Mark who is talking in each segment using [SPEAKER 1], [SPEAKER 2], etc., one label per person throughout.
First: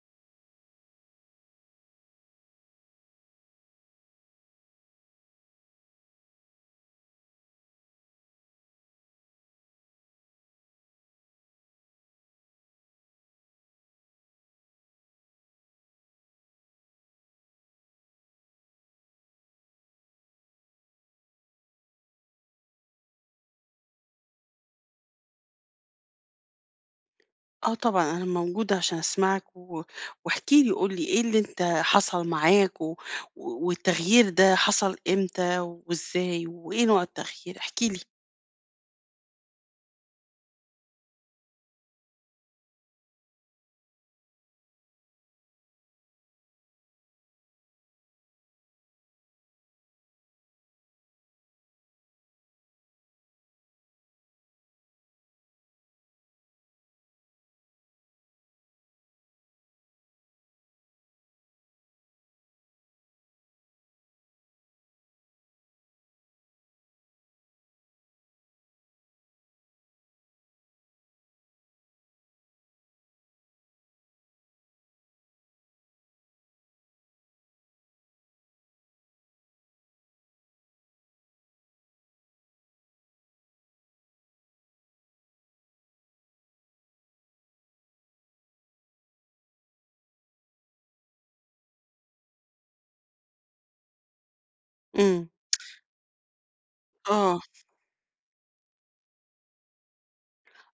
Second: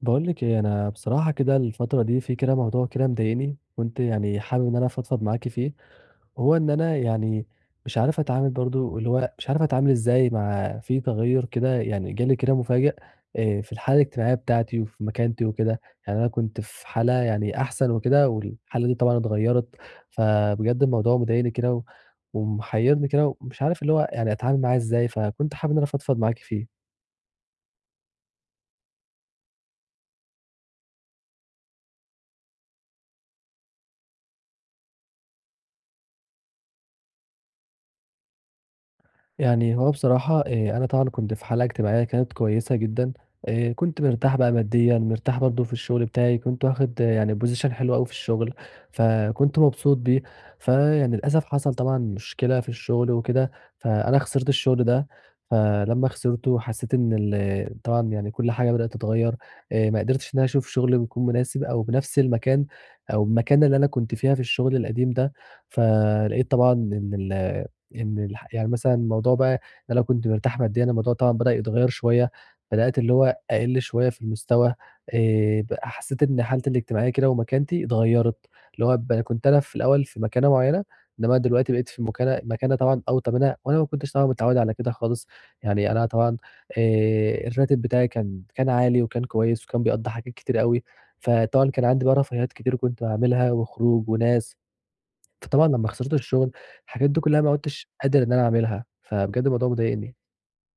[SPEAKER 1] باقول لِك إيه، أنا بصراحة كده الفترة دي في كده موضوع كده مضايقني، كنت يعني حابب إن أنا أفضفض معاكِ فيه. وهو إن أنا يعني مش عارف أتعامل برضه، اللي هو مش عارف أتعامل إزاي مع في تغيُّر كده يعني جالي كده مفاجئ في الحالة الاجتماعية بتاعتي وفي مكانتي وكده. يعني أنا كنت في حالة يعني أحسن وكده والحالة دي طبعًا اتغيّرت. فبجد الموضوع مضايقني كده و ومحيّرني كده ومش عارف اللي هو يعني أتعامل معاه إزاي، فكنت حابب إن أنا أفضفض معاكِ فيه.
[SPEAKER 2] آه طبعًا، أنا موجودة عشان أسمعك واحكِ لي، قُل لي إيه اللي أنت حصل معاك و و- والتغيير ده حصل إمتى وإزاي وإيه نوع التغيير؟ احكِ لي.
[SPEAKER 1] يعني هو بصراحة أنا طبعًا كنت في حالة اجتماعية كانت كويسة جدًا. كنت مرتاح بقى ماديًا، مرتاح برضه في الشغل بتاعي، كنت واخد يعني position حلو أوي في الشغل، فكنت مبسوط بيه، فيعني للأسف حصل طبعًا مشكلة في الشغل وكده، فأنا خسرت الشغل ده. فلمّا خسرته حسيت إن ال طبعًا يعني كل حاجة بدأت تتغيّر. ما قدرتش إن أنا أشوف شغل بيكون مناسب أو بنفس المكان أو المكانة اللي أنا كنت فيها في الشغل القديم ده. فلقيت طبعًا إن ال إن الح يعني مثلًا الموضوع بقى إن أنا لو كنت مرتاح ماديًا، الموضوع طبعًا بدأ يتغيّر شوية، بدأت اللي هو أقِل شوية في المستوى. ب حسّيت إن حالتي الاجتماعية كده ومكانتي اتغيّرت، اللي هو كنت أنا في الأول في مكانة معيّنة، إنّما دلوقتي بقيت في مكانة طبعًا أوطى منها وأنا ما كنتش طبعًا متعوّد على كده خالص. يعني أنا طبعًا الراتب بتاعي كان عالي وكان كويس وكان بيقضّي حاجات كتير أوي، فطبعًا كان عندي بقى رفاهيات كتير كنت باعملها وخروج وناس.
[SPEAKER 2] إمم.
[SPEAKER 1] فطبعًا لمّا خسرت الشغل، الحاجات دي
[SPEAKER 2] آه.
[SPEAKER 1] كلّها ما عُدتش قادر إن أنا أعملها، فبجد الموضوع مضايقني.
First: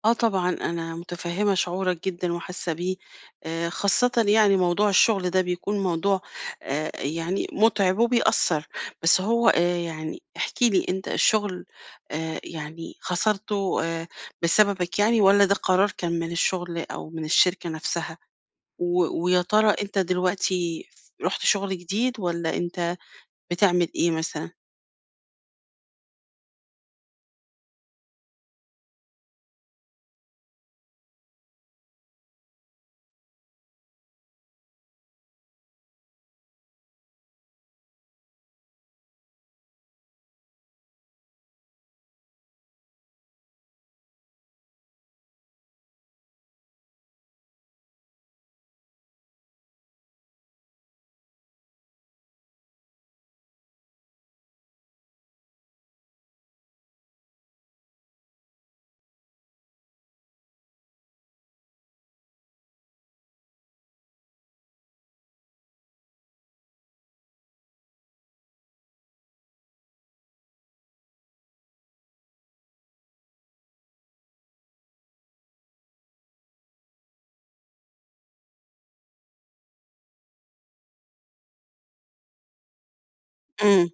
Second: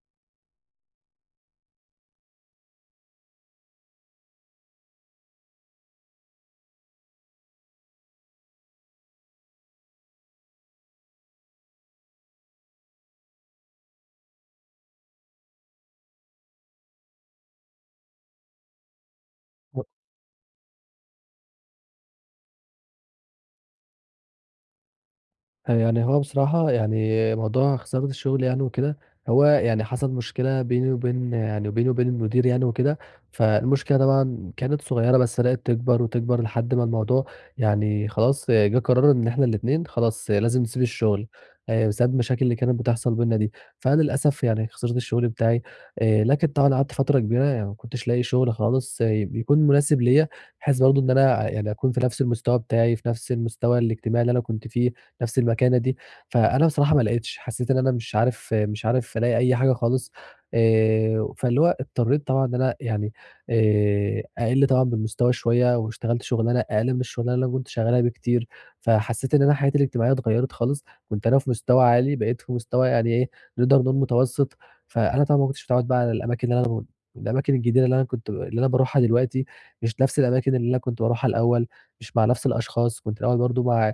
[SPEAKER 2] آه طبعًا، أنا متفهّمة شعورك جدًا وحاسة بيه، خاصةً يعني موضوع الشغل ده بيكون موضوع يعني مُتعب وبيأثّر، بس هو يعني احكِ لي أنت الشغل يعني خسرته بسببك يعني والّا ده قرار كان من الشغل أو من الشركة نفسها؟ و ويا ترى أنت دلوقتي رُحت شغل جديد والّا أنت بتعمل إيه مثلًا؟
[SPEAKER 1] يعني هو بصراحة يعني موضوع خسارة الشغل يعني وكده، هو يعني حصل مشكلة بيني وبين المدير يعني وكده، فالمشكلة طبعا كانت صغيرة بس بدأت تكبر وتكبر لحد ما الموضوع يعني خلاص جه قرار ان احنا الاتنين خلاص لازم نسيب الشغل، بسبب المشاكل اللي كانت بتحصل بينا دي. فأنا للأسف يعني خسرت الشغل بتاعي، لكن طبعا قعدت فترة كبيرة يعني ما كنتش لاقي شغل خالص يكون مناسب ليا، بحيث برضه ان انا يعني اكون في نفس المستوى بتاعي في نفس المستوى الاجتماعي اللي انا كنت فيه نفس المكانة دي. فأنا بصراحة ما لقيتش، حسيت إن أنا مش عارف ألاقي أي حاجة خالص. فاللي هو اضطريت طبعًا إن أنا يعني أقِل طبعًا بالمستوى شوية، واشتغلت شغلانة أقل من الشغلانة اللي أنا كنت شغالها بكتير، فحسيت إن أنا حياتي الاجتماعية اتغيرت خالص. كنت أنا في مستوى عالي، بقيت في مستوى يعني إيه، نقدر نقول متوسط. فأنا طبعًا ما كنتش متعوّد بقى على الأماكن اللي أنا ب الأماكن الجديدة اللي أنا باروحها دلوقتي، مش نفس الأماكن اللي أنا كنت باروحها الأول، مش مع نفس الأشخاص، كنت الأول برضه
[SPEAKER 2] إمم.
[SPEAKER 1] مع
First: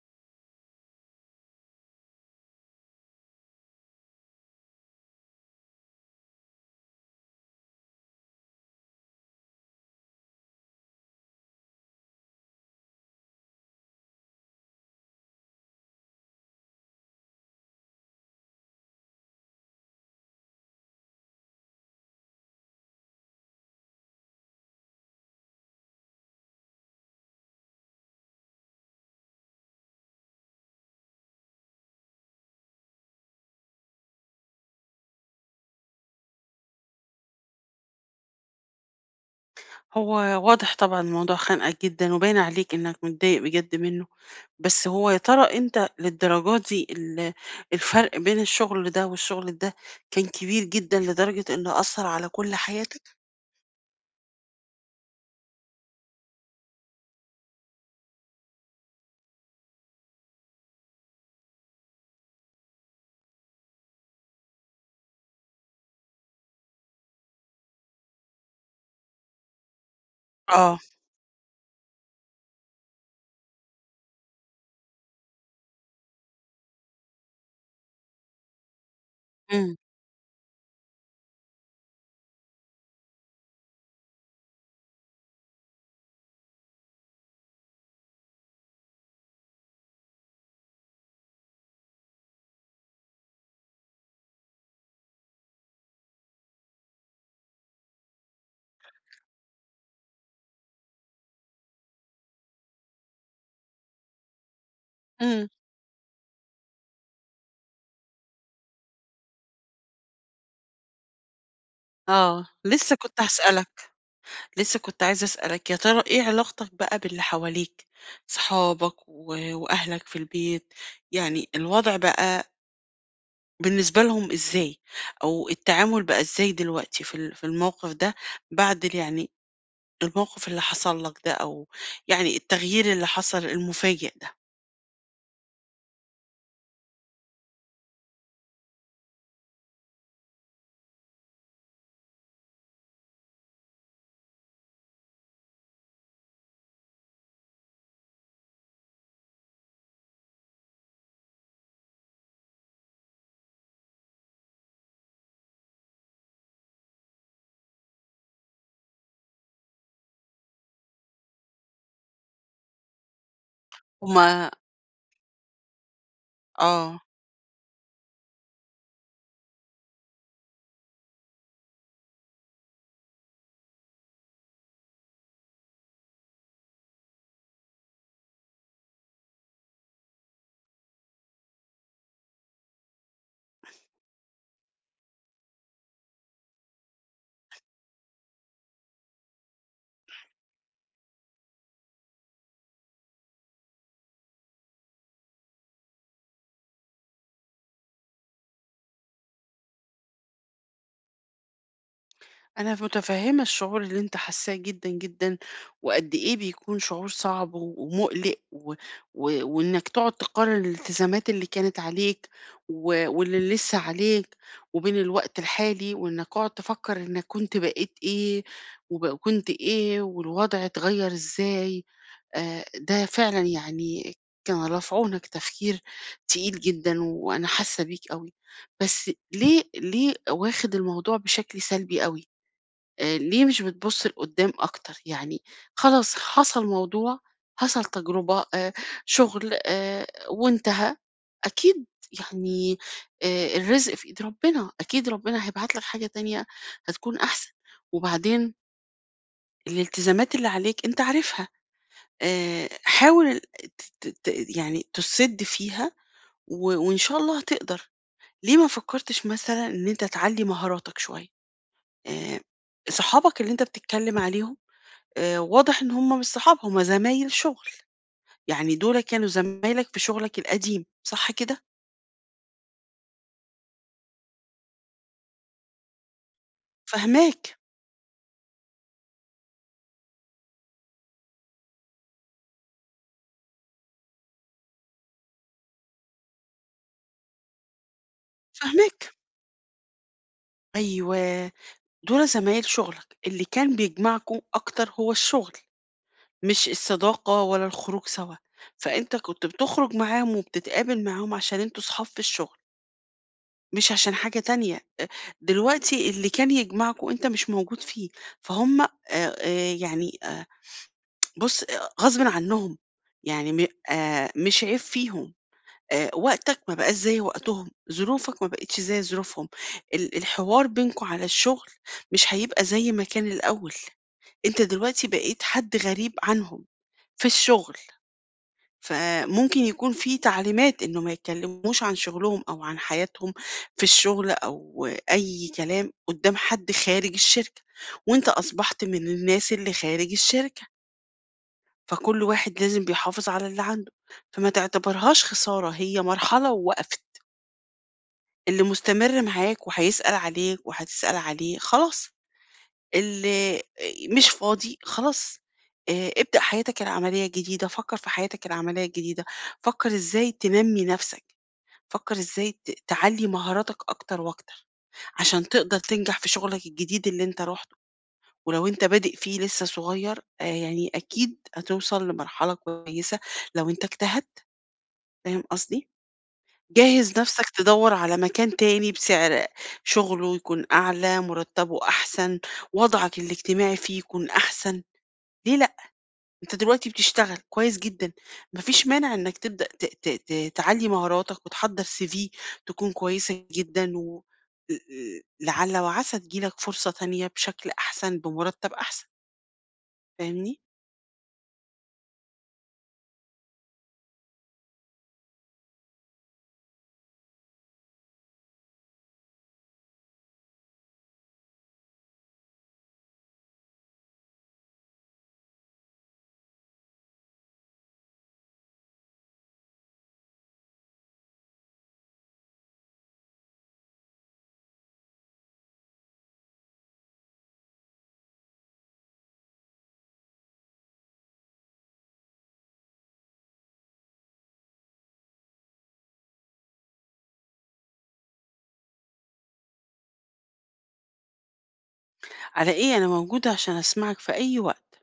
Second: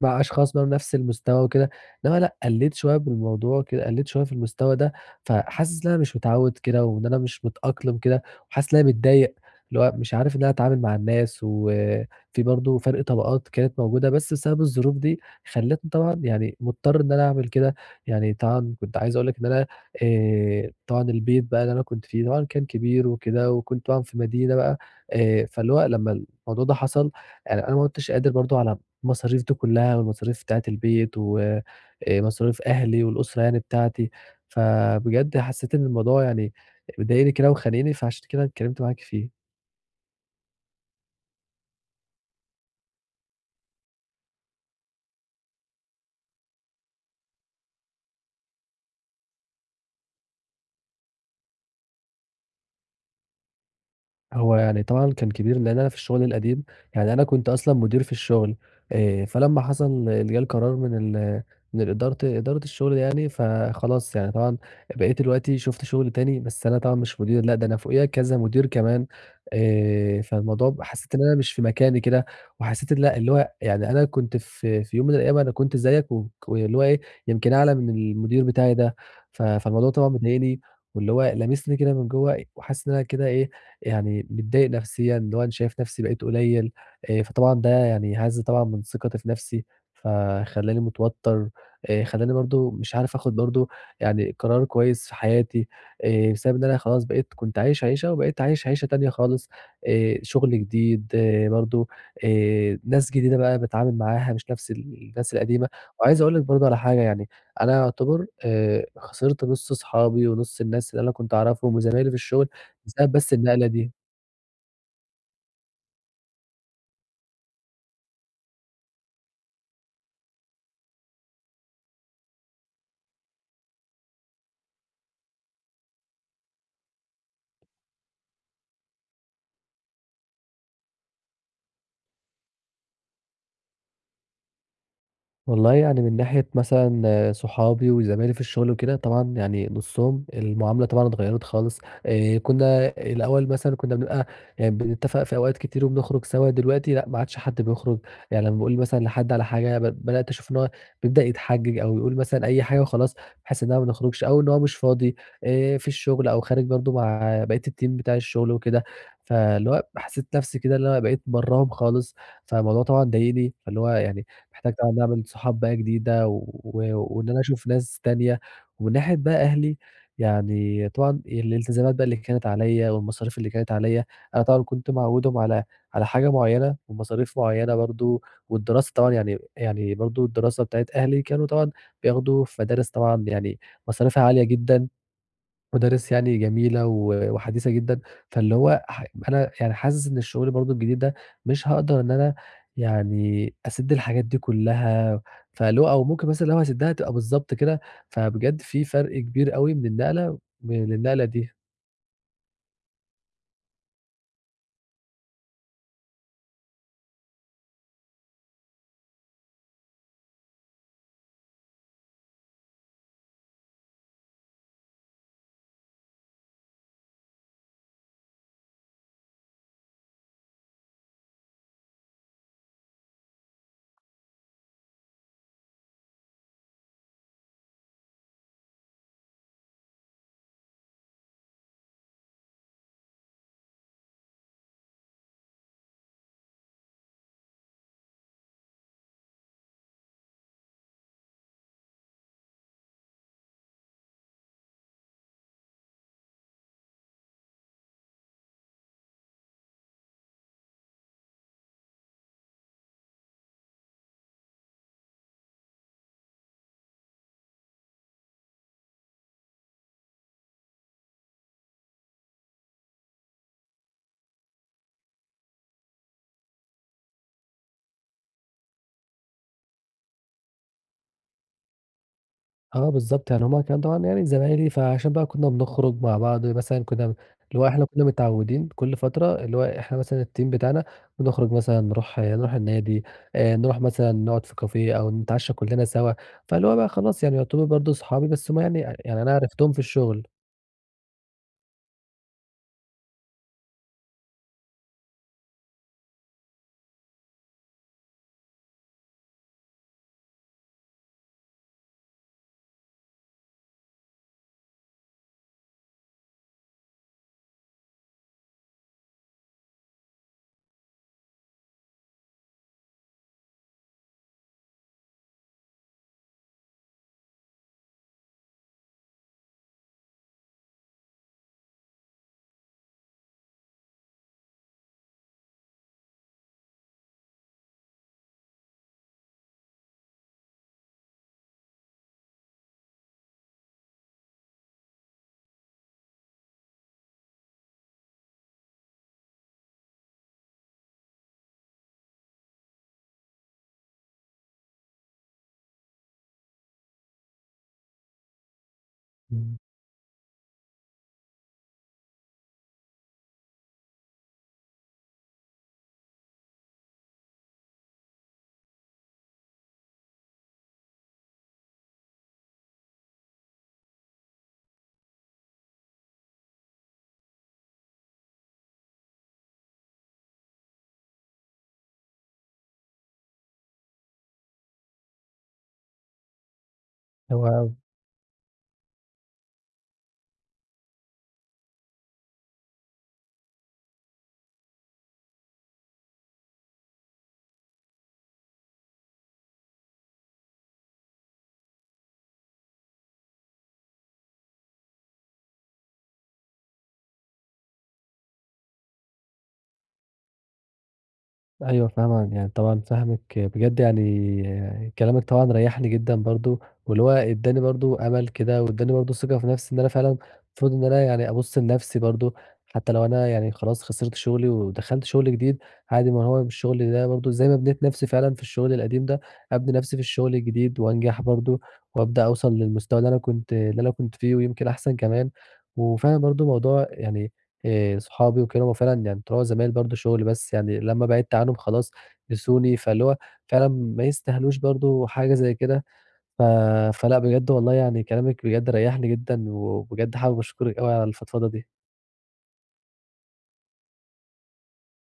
[SPEAKER 1] مع أشخاص بقى بنفس المستوى وكده. إنما لأ قلّيت شوية بالموضوع كده، قلّيت شوية في المستوى ده، فحاسس إن أنا مش متعوّد كده وإن أنا مش متأقلم كده، وحاسس إن أنا متضايق، اللي هو مش عارف إن أنا أتعامل مع الناس، وفي برضه فرق طبقات كانت موجودة، بس بسبب الظروف دي خلّتني طبعًا يعني مضطر إن أنا أعمل كده. يعني طبعًا كنت عايز أقول لك إن أنا طبعًا البيت بقى اللي أنا كنت فيه طبعًا كان كبير وكده، وكنت طبعًا في مدينة بقى، فاللي هو لمّا الموضوع ده حصل يعني أنا ما عُدتش قادر برضه على المصاريف دي كلّها والمصاريف بتاعة البيت و مصاريف أهلي والأسرة يعني بتاعتي، فبجد حسّيت إن الموضوع يعني مضايقني كده وخانقني، فعشان كده اتكلّمت معاكِ فيه.
[SPEAKER 2] هو واضح طبعًا الموضوع خانقك جدًا وباين عليك إنك متضايق بجد منّه. بس هو يا ترى أنت للدرجة دي الفرق بين الشغل ده والشغل ده كان كبير جدًا لدرجة إنه أثّر على كل حياتك؟
[SPEAKER 1] هو يعني طبعًا كان كبير، لإن أنا في الشغل القديم يعني أنا كنت أصلًا مدير في الشغل. فلمّا حصل جه القرار من ال من إدارة الشغل يعني، فخلاص يعني طبعًا بقيت دلوقتي شُفت شغل تاني، بس أنا طبعًا مش مدير، لأ، ده أنا فوقيّا كذا مدير كمان. فالموضوع
[SPEAKER 2] آه.
[SPEAKER 1] حسيت إن أنا مش في مكاني كده، وحسيت إن لأ، اللي هو يعني أنا كنت في يوم من الأيام أنا كنت زيّك واللي هو إيه، يمكن أعلى من المدير بتاعي ده.
[SPEAKER 2] إمم.
[SPEAKER 1] فالموضوع طبعًا مضايقني، واللي هو لامسني كده من جوّه، وحاسس إن أنا كده إيه، يعني متضايق نفسيًا، اللي هو أنا شايف نفسي بقيت قليل. فطبعًا ده يعني هَز طبعًا من ثقتي في نفسي، فخلّاني متوتر. خلّاني برضه مش عارف آخد برضه يعني قرار كويس في حياتي، بسبب إن أنا خلاص بقيت كنت عايش عيشة وبقيت عايش عيشة تانية خالص. شغل جديد برضه. ناس جديدة بقى باتعامل معاها مش نفس الناس
[SPEAKER 2] إمم.
[SPEAKER 1] القديمة. وعايز أقول لِك برضه على حاجة يعني أنا أعتبر خسرت نُص صحابي ونُص الناس اللي أنا كنت أعرفهم وزمايلي في
[SPEAKER 2] آه،
[SPEAKER 1] الشغل
[SPEAKER 2] لسه
[SPEAKER 1] بسبب
[SPEAKER 2] كنت
[SPEAKER 1] بس النقلة
[SPEAKER 2] هاسألك،
[SPEAKER 1] دي.
[SPEAKER 2] لسه كنت عايزة أسألك يا ترى إيه علاقتك بقى باللي حواليك، صحابك و وأهلك في البيت، يعني الوضع بقى بالنسبة لهم إزاي، أو التعامل بقى إزاي دلوقتي في الموقف ده بعد ال يعني الموقف اللي حصل لك ده أو يعني التغيير اللي حصل المفاجئ ده.
[SPEAKER 1] والله يعني من ناحية مثلًا صحابي وزمايلي في الشغل وكده، طبعًا يعني نُصّهم المعاملة طبعًا اتغيّرت خالص. كنا الأول مثلًا كنا بنبقى يعني بنتفق في أوقات كتير وبنخرج سوا، دلوقتي لأ ما عادش حد بيخرج. يعني لمّا باقول مثلًا لحد على حاجة بدأت أشوف إن هو بيبدأ يتحجج أو يقول مثلًا أي حاجة وخلاص، بحيث إن أنا ما نخرجش أو إن هو مش فاضي في الشغل أو خارج برضه مع بقية الteam بتاع الشغل وكده. فاللي هو حسيت نفسي كده اللي أنا بقيت براهم خالص، فالموضوع طبعًا ضايقني، فاللي هو
[SPEAKER 2] هُم.
[SPEAKER 1] يعني محتاج طبعًا إن أنا أعمل صحاب بقى جديدة
[SPEAKER 2] آه.
[SPEAKER 1] وإن أنا أشوف ناس تانية. ومن ناحية بقى أهلي، يعني طبعًا الالتزامات بقى اللي كانت عليّا والمصاريف اللي كانت عليّا، أنا طبعًا كنت معوّدهم على حاجة معيّنة ومصاريف معيّنة برضه. والدراسة طبعًا يعني برضه الدراسة بتاعة أهلي كانوا طبعًا بياخدوا في مدارس طبعًا يعني مصاريفها عالية جدًا، مدارس يعني جميلة و وحديثة جدًا. فاللي هو أنا يعني حاسس إن الشغل برضه الجديد ده مش هاقدر إن أنا يعني أسِد الحاجات دي كلّها، فاللي هو أو ممكن مثلًا لو هاسِدّها تبقى بالضبط كده، فبجد في فرق كبير أوي من النقلة دي.
[SPEAKER 2] أنا متفهّمة الشعور اللي أنت حاسّاه جدًا، جدًا، وقد إيه بيكون شعور صعب و ومُقلِق و و وإنّك تقعد تقارن الالتزامات اللي كانت عليك و واللي لسّه عليك وبين الوقت الحالي، وإنّك تقعد تفكّر إنّك كنت بقيت إيه وب وكنت إيه والوضع اتغيّر إزاي. ده فعلًا يعني كان رافع عنك تفكير تقيل جدًا وأنا حاسة بيك أوي، بس ليه واخد الموضوع بشكل سلبي أوي؟ ليه مش بتبُص لقدّام أكتر؟ يعني خلاص حصل موضوع، حصل تجربة، شغل، وانتهى. أكيد يعني الرزق في إيد ربنا، أكيد ربنا هيبعت لك حاجة تانية هتكون أحسن. وبعدين الالتزامات اللي عليك أنت عارفها. حاول ت ت ت يعني تُسِد فيها و وإن شاء الله هتقدر. ليه ما فكّرتش مثلًا إن أنت تعلّي مهاراتك شوية؟ آآ، صحابك اللي أنت بتتكلّم عليهم واضح إن هم مش صحاب، هم زمايل شغل، يعني دُول كانوا زمايلك في شغلك القديم، صح كده؟
[SPEAKER 1] آه بالضبط، يعني هُم كانوا طبعًا يعني زمايلي، فعشان بقى كنا بنخرج مع بعض مثلًا كنا
[SPEAKER 2] فاهماك.
[SPEAKER 1] اللي هو إحنا كنا متعودين كل فترة اللي هو إحنا مثلًا الteam بتاعنا بنخرج مثلًا نروح النادي. نروح مثلًا نقعد في كافيه أو نتعشى كلنا سوا. فاللي هو بقى خلاص يعني يعتبروا برضه صحابي، بس هُم يعني
[SPEAKER 2] فاهماك.
[SPEAKER 1] يعني أنا عرفتهم في الشغل.
[SPEAKER 2] أيوه، دُول زمايل شغلك، اللي كان بيجمعكم أكتر هو الشغل. مش الصداقة ولا الخروج سوا، فأنت كنت بتخرج معاهم وبتتقابل معاهم عشان أنتم صحاب في الشغل، مش عشان حاجة تانية. دلوقتي اللي كان يجمعكم أنت مش موجود فيه، فهُم بُص آه، غصبٍ عنهم، يعني م مش عيب فيهم، وقتك ما بقاش زي وقتهم، ظروفك ما بقتش زي ظروفهم، الحوار بينكم على الشغل مش هيبقى زي ما كان الأول، أنت دلوقتي بقيت حد غريب عنهم في الشغل. فممكن يكون في تعليمات إنه ما يتكلموش عن شغلهم أو عن حياتهم في الشغل أو أي كلام قدام حد خارج الشركة، وأنت أصبحت من الناس اللي خارج الشركة، فكل واحد لازم بيحافظ على اللي عنده، فما تعتبرهاش خسارة، هي مرحلة ووقفت، اللي مستمر
[SPEAKER 1] إمم.
[SPEAKER 2] معاك وهيسأل عليك وهتسأل عليه خلاص، اللي مش فاضي خلاص. ابدأ حياتك العملية الجديدة، فكر في حياتك العملية الجديدة، فكر إزاي تنمي نفسك. فكر إزاي تعلّي مهاراتك أكتر وأكتر، عشان تقدر تنجح في شغلك الجديد اللي أنت رُحته، ولو أنت بادئ فيه لسه صغير يعني أكيد هتوصل لمرحلة كويسة لو أنت اجتهدت، فاهم قصدي؟ جهّز نفسك
[SPEAKER 1] هو
[SPEAKER 2] تدوّر على مكان تاني بسعر شغله يكون أعلى، مُرتّبه أحسن، وضعك الاجتماعي فيه يكون أحسن، ليه لأ؟ أنت دلوقتي بتشتغل كويس جدًا، ما فيش مانع إنك تبدأ ت ت ت تعلّي مهاراتك وتحضّر CV تكون كويسة جدًا و لعل وعسى تيجي لك فرصة تانية بشكل أحسن بمرتب أحسن، فاهمني؟
[SPEAKER 1] أيوه فاهمًا، يعني طبعًا فاهمِك بجد يعني كلامِك طبعًا ريّحني جدًا برضه، واللي هو ادّاني برضه أمل كده، وادّاني برضه ثقة في نفسي إن أنا فعلًا المفروض إن أنا يعني أبُص لنفسي برضه، حتى لو أنا يعني خلاص خسرت شغلي ودخلت شغل جديد، عادي ما هو الشغل ده برضه زي ما بنيت نفسي فعلًا في الشغل القديم ده، أبني نفسي في الشغل الجديد وأنجح برضه، وأبدأ أوصل للمستوى اللي أنا كنت فيه ويمكن أحسن كمان. وفعلًا برضه موضوع يعني صحابي وكده، هم فعلًا يعني بتوع زمان برضه شغل بس يعني لمّا بعدت عنهم خلاص نسوني، فاللي هو فعلًا ما يستاهلوش برضه حاجة زي كده. ف فلأ بجد والله يعني كلامِك بجد ريّحني جدًا، وبجد حابب أشكرِك أوي على الفضفضة دي.
[SPEAKER 2] على إيه، أنا موجودة عشان أسمعك في أي وقت.